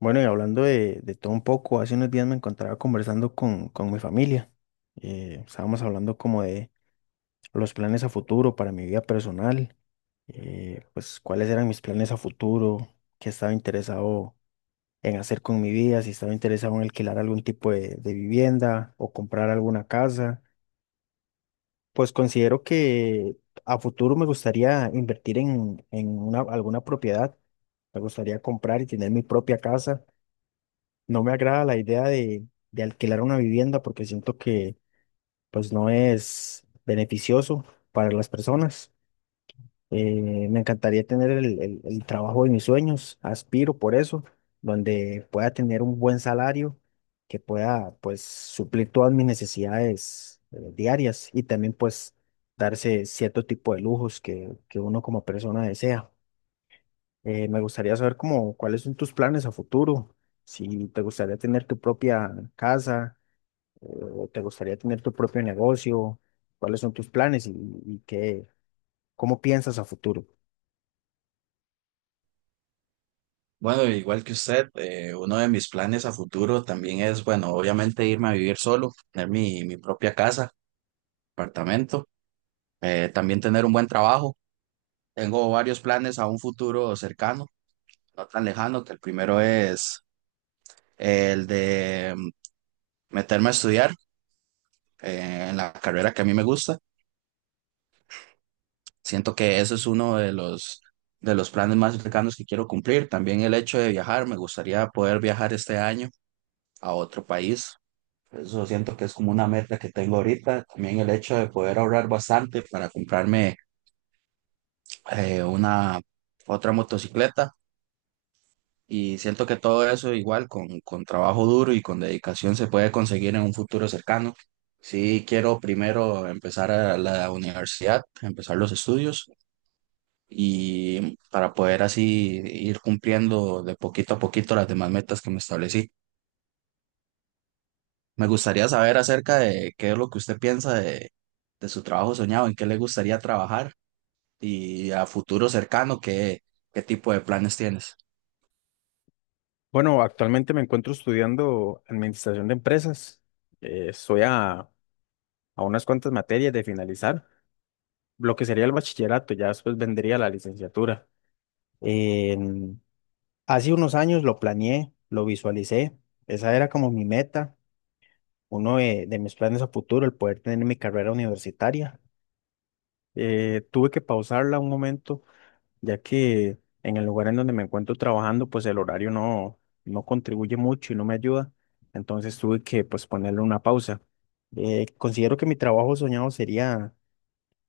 Bueno, y hablando de todo un poco, hace unos días me encontraba conversando con mi familia. Estábamos hablando como de los planes a futuro para mi vida personal, pues cuáles eran mis planes a futuro, qué estaba interesado en hacer con mi vida, si estaba interesado en alquilar algún tipo de vivienda o comprar alguna casa. Pues considero que a futuro me gustaría invertir en alguna propiedad, me gustaría comprar y tener mi propia casa. No me agrada la idea de alquilar una vivienda porque siento que pues no es beneficioso para las personas. Me encantaría tener el trabajo de mis sueños, aspiro por eso, donde pueda tener un buen salario que pueda pues suplir todas mis necesidades diarias y también pues darse cierto tipo de lujos que uno como persona desea. Me gustaría saber cómo, cuáles son tus planes a futuro, si te gustaría tener tu propia casa, o te gustaría tener tu propio negocio, cuáles son tus planes y cómo piensas a futuro. Bueno, igual que usted, uno de mis planes a futuro también es, bueno, obviamente irme a vivir solo, tener mi propia casa, apartamento, también tener un buen trabajo. Tengo varios planes a un futuro cercano, no tan lejano, que el primero es el de meterme a estudiar en la carrera que a mí me gusta. Siento que ese es uno de los planes más cercanos que quiero cumplir. También el hecho de viajar, me gustaría poder viajar este año a otro país. Eso siento que es como una meta que tengo ahorita. También el hecho de poder ahorrar bastante para comprarme una otra motocicleta. Y siento que todo eso igual con trabajo duro y con dedicación se puede conseguir en un futuro cercano. Sí, quiero primero empezar a la universidad, empezar los estudios y para poder así ir cumpliendo de poquito a poquito las demás metas que me establecí. Me gustaría saber acerca de qué es lo que usted piensa de su trabajo soñado, en qué le gustaría trabajar y a futuro cercano, qué, qué tipo de planes tienes. Bueno, actualmente me encuentro estudiando administración de empresas. Estoy a unas cuantas materias de finalizar lo que sería el bachillerato, ya después vendría la licenciatura. En- Hace unos años lo planeé, lo visualicé, esa era como mi meta, uno de mis planes a futuro, el poder tener mi carrera universitaria. Tuve que pausarla un momento, ya que en el lugar en donde me encuentro trabajando, pues el horario no contribuye mucho y no me ayuda. Entonces tuve que pues ponerle una pausa. Considero que mi trabajo soñado sería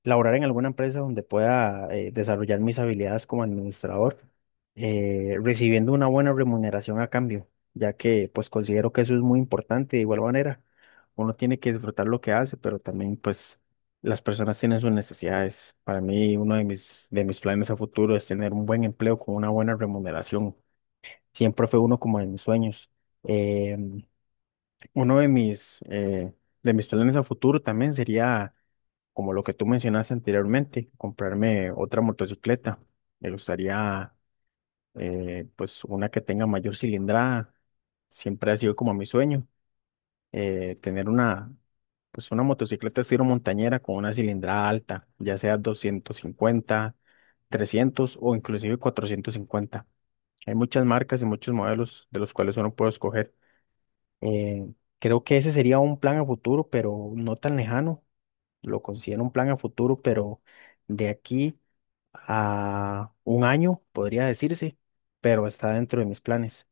laborar en alguna empresa donde pueda desarrollar mis habilidades como administrador, recibiendo una buena remuneración a cambio, ya que pues considero que eso es muy importante. De igual manera, uno tiene que disfrutar lo que hace, pero también pues las personas tienen sus necesidades. Para mí, uno de mis planes a futuro es tener un buen empleo con una buena remuneración. Siempre fue uno como de mis sueños. Em, Uno de mis planes a futuro también sería como lo que tú mencionaste anteriormente, comprarme otra motocicleta. Me gustaría, pues, una que tenga mayor cilindrada. Siempre ha sido como mi sueño, tener una, pues, una motocicleta estilo montañera con una cilindrada alta, ya sea 250, 300 o inclusive 450. Hay muchas marcas y muchos modelos de los cuales uno puede escoger. Eh, Creo que ese sería un plan a futuro, pero no tan lejano, lo considero un plan a futuro, pero de aquí a 1 año, podría decirse, pero está dentro de mis planes.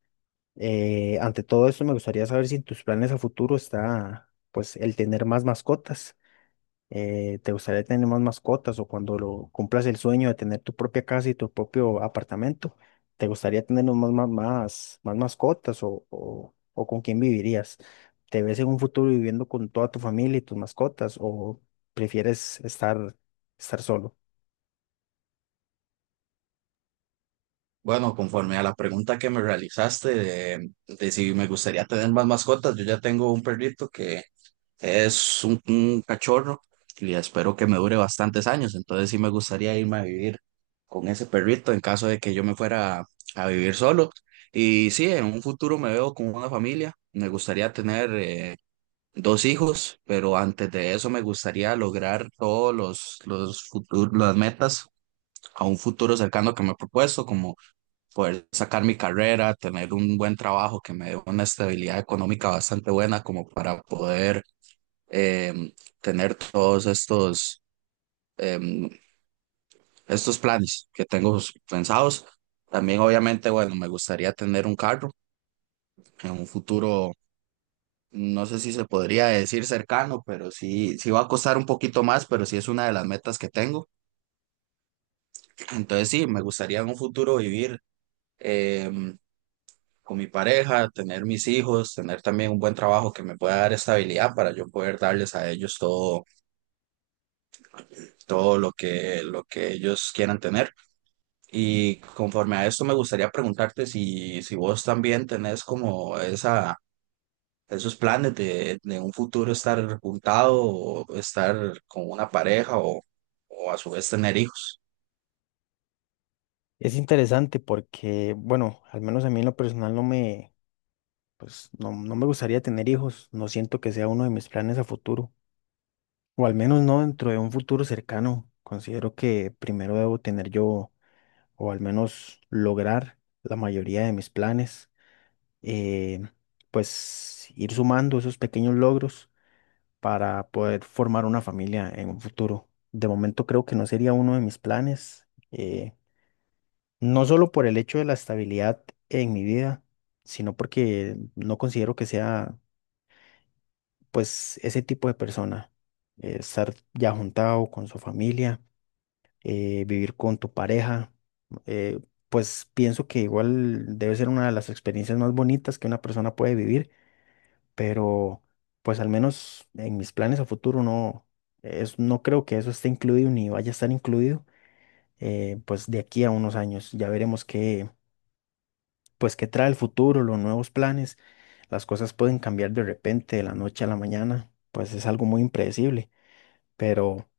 Ante todo esto, me gustaría saber si en tus planes a futuro está, pues, el tener más mascotas. ¿Te gustaría tener más mascotas o cuando lo cumplas el sueño de tener tu propia casa y tu propio apartamento? ¿Te gustaría tener más mascotas o con quién vivirías? ¿Te ves en un futuro viviendo con toda tu familia y tus mascotas o prefieres estar solo? Bueno, conforme a la pregunta que me realizaste de si me gustaría tener más mascotas, yo ya tengo un perrito que, es un cachorro y espero que me dure bastantes años. Entonces sí me gustaría irme a vivir con ese perrito en caso de que yo me fuera a vivir solo. Y sí, en un futuro me veo con una familia. Me gustaría tener dos hijos, pero antes de eso me gustaría lograr todos los futuros, las metas a un futuro cercano que me he propuesto, como poder sacar mi carrera, tener un buen trabajo que me dé una estabilidad económica bastante buena como para poder em, tener todos estos, em, estos planes que tengo pensados. También, obviamente, bueno, me gustaría tener un carro en un futuro, no sé si se podría decir cercano, pero sí, sí va a costar un poquito más, pero sí es una de las metas que tengo. Entonces, sí, me gustaría en un futuro vivir em, con mi pareja, tener mis hijos, tener también un buen trabajo que me pueda dar estabilidad para yo poder darles a ellos todo, todo lo que ellos quieran tener. Y conforme a esto me gustaría preguntarte si, si vos también tenés como esa, esos planes de un futuro estar juntado o estar con una pareja o a su vez tener hijos. Es interesante porque, bueno, al menos a mí en lo personal no me gustaría tener hijos. No siento que sea uno de mis planes a futuro. O al menos no dentro de un futuro cercano. Considero que primero debo tener yo, o al menos lograr la mayoría de mis planes. eh, pues ir sumando esos pequeños logros para poder formar una familia en un futuro. De momento creo que no sería uno de mis planes, no solo por el hecho de la estabilidad en mi vida, sino porque no considero que sea pues ese tipo de persona, estar ya juntado con su familia, vivir con tu pareja, eh, pues pienso que igual debe ser una de las experiencias más bonitas que una persona puede vivir, pero pues al menos en mis planes a futuro no creo que eso esté incluido ni vaya a estar incluido, pues de aquí a unos años ya veremos pues qué trae el futuro, los nuevos planes, las cosas pueden cambiar de repente, de la noche a la mañana, pues es algo muy impredecible, pero,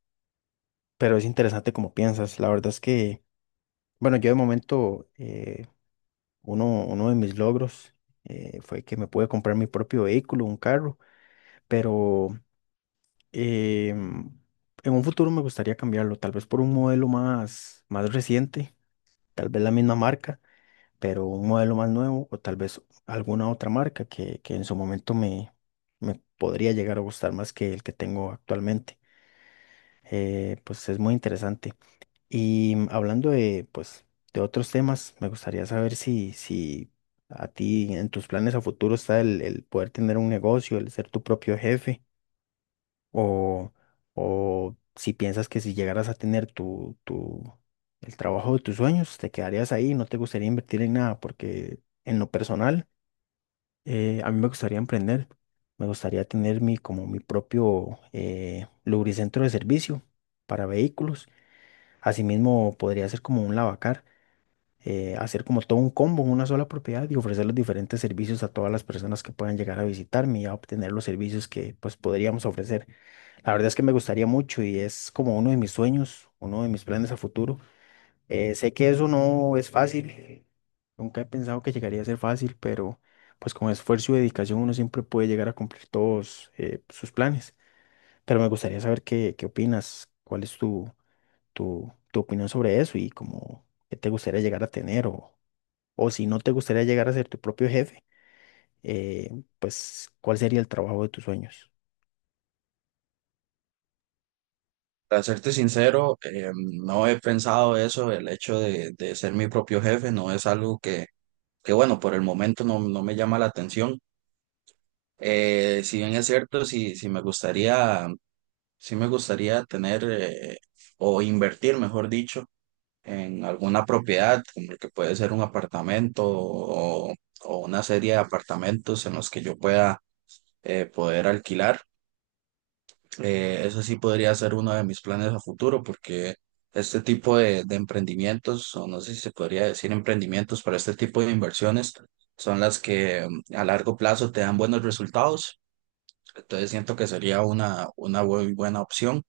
pero es interesante como piensas, la verdad es que... Bueno, yo de momento, uno de mis logros fue que me pude comprar mi propio vehículo, un carro, pero em, en un futuro me gustaría cambiarlo, tal vez por un modelo más reciente, tal vez la misma marca, pero un modelo más nuevo o tal vez alguna otra marca que en su momento me podría llegar a gustar más que el que tengo actualmente. Pues es muy interesante. Y hablando de, pues, de otros temas, me gustaría saber si a ti en tus planes a futuro está el poder tener un negocio, el ser tu propio jefe, o, o si piensas que si llegaras a tener el trabajo de tus sueños, te quedarías ahí, no te gustaría invertir en nada, porque en lo personal, a mí me gustaría emprender, me gustaría tener como mi propio lubricentro de servicio para vehículos. Asimismo, podría ser como un lavacar, hacer como todo un combo en una sola propiedad y ofrecer los diferentes servicios a todas las personas que puedan llegar a visitarme y a obtener los servicios que pues podríamos ofrecer. La verdad es que me gustaría mucho y es como uno de mis sueños, uno de mis planes a futuro. Sé que eso no es fácil, nunca he pensado que llegaría a ser fácil, pero pues con esfuerzo y dedicación uno siempre puede llegar a cumplir todos sus planes. Pero me gustaría saber qué, qué opinas, cuál es tu opinión sobre eso y cómo qué te gustaría llegar a tener o si no te gustaría llegar a ser tu propio jefe, eh, pues ¿cuál sería el trabajo de tus sueños? Para serte sincero, no he pensado eso, el hecho de ser mi propio jefe no es algo que bueno, por el momento no, no me llama la atención. Si bien es cierto, si, si me gustaría, sí me gustaría tener o invertir, mejor dicho, en alguna propiedad, como el que puede ser un apartamento o una serie de apartamentos en los que yo pueda poder alquilar. Eso sí podría ser uno de mis planes a futuro porque este tipo de emprendimientos, o no sé si se podría decir emprendimientos, pero este tipo de inversiones son las que a largo plazo te dan buenos resultados. Entonces siento que sería una muy buena opción.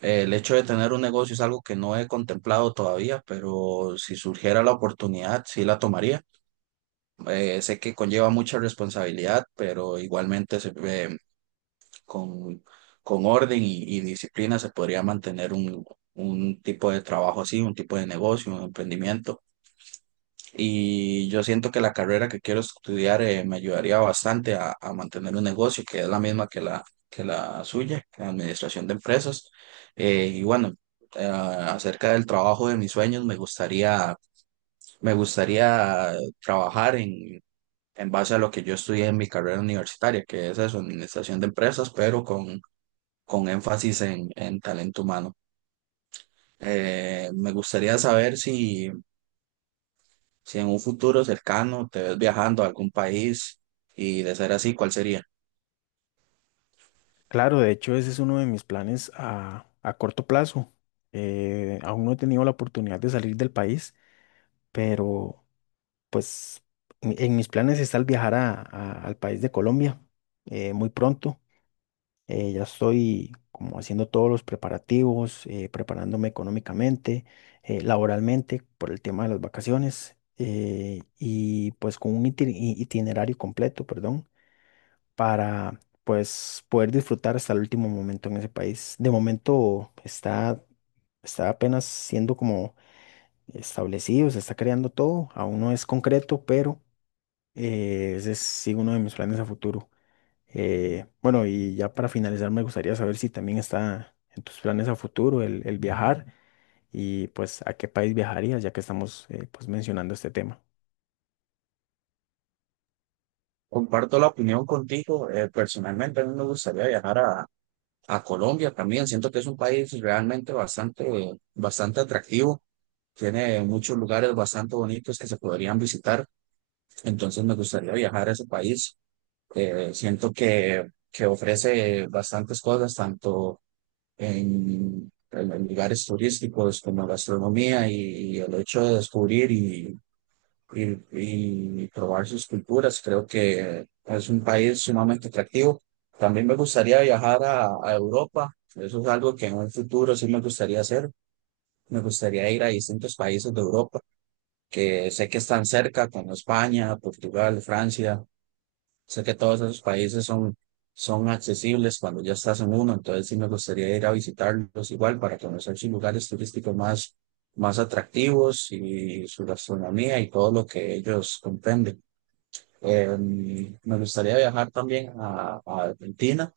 El hecho de tener un negocio es algo que no he contemplado todavía, pero si surgiera la oportunidad, sí la tomaría. Sé que conlleva mucha responsabilidad, pero igualmente se, con, con orden y disciplina se podría mantener un tipo de trabajo así, un tipo de negocio, un emprendimiento. Y yo siento que la carrera que quiero estudiar me ayudaría bastante a mantener un negocio que es la misma que la suya, que la administración de empresas. Y bueno, acerca del trabajo de mis sueños, me gustaría trabajar en base a lo que yo estudié en mi carrera universitaria, que es eso, administración de empresas, pero con énfasis en talento humano. Me gustaría saber si si en un futuro cercano te ves viajando a algún país y de ser así, ¿cuál sería? Claro, de hecho ese es uno de mis planes a corto plazo. Aún no he tenido la oportunidad de salir del país, pero pues en mis planes está el viajar al país de Colombia muy pronto. Ya estoy como haciendo todos los preparativos, preparándome económicamente, laboralmente por el tema de las vacaciones y pues con un itinerario completo, perdón, para pues poder disfrutar hasta el último momento en ese país. De momento está apenas siendo como establecido, se está creando todo, aún no es concreto, pero ese es sí, uno de mis planes a futuro. Bueno, y ya para finalizar, me gustaría saber si también está en tus planes a futuro el viajar y pues a qué país viajarías, ya que estamos pues mencionando este tema. Comparto la opinión contigo. Eh, personalmente, a mí me gustaría viajar a Colombia también. Siento que es un país realmente bastante, bastante atractivo. Tiene muchos lugares bastante bonitos que se podrían visitar. Entonces, me gustaría viajar a ese país. Siento que ofrece bastantes cosas, tanto en, en lugares turísticos como gastronomía y el hecho de descubrir y, y probar sus culturas. Creo que es un país sumamente atractivo. También me gustaría viajar a Europa. Eso es algo que en un futuro sí me gustaría hacer. Me gustaría ir a distintos países de Europa que sé que están cerca, como España, Portugal, Francia. Sé que todos esos países son, son accesibles cuando ya estás en uno. Entonces sí me gustaría ir a visitarlos igual para conocer sus lugares turísticos más, más atractivos y su gastronomía y todo lo que ellos comprenden. Me gustaría viajar también a Argentina.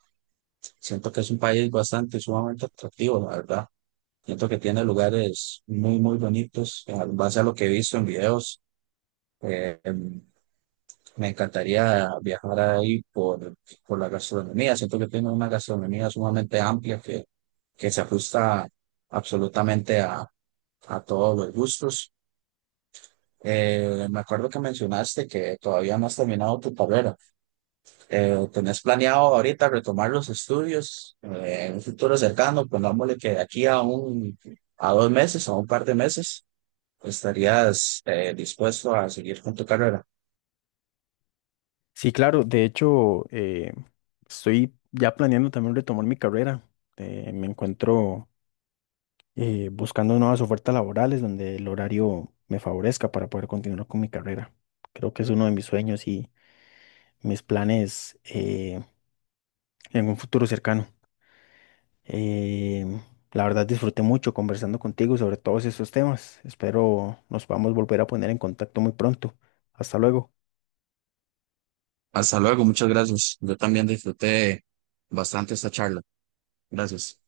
Siento que es un país bastante, sumamente atractivo, la verdad. Siento que tiene lugares muy, muy bonitos. En base a lo que he visto en videos, eh, em, me encantaría viajar ahí por la gastronomía. Siento que tiene una gastronomía sumamente amplia que se ajusta absolutamente a todos los gustos. Me acuerdo que mencionaste que todavía no has terminado tu carrera. ¿Tenés planeado ahorita retomar los estudios en un futuro cercano? Pongámosle que de aquí a un, a dos meses, a un par de meses, estarías dispuesto a seguir con tu carrera. Sí, claro, de hecho, estoy ya planeando también retomar mi carrera. Me encuentro buscando nuevas ofertas laborales donde el horario me favorezca para poder continuar con mi carrera. Creo que es uno de mis sueños y mis planes en un futuro cercano. Eh, la verdad disfruté mucho conversando contigo sobre todos esos temas. Espero nos podamos volver a poner en contacto muy pronto. Hasta luego. Hasta luego, muchas gracias. Yo también disfruté bastante esta charla. Gracias.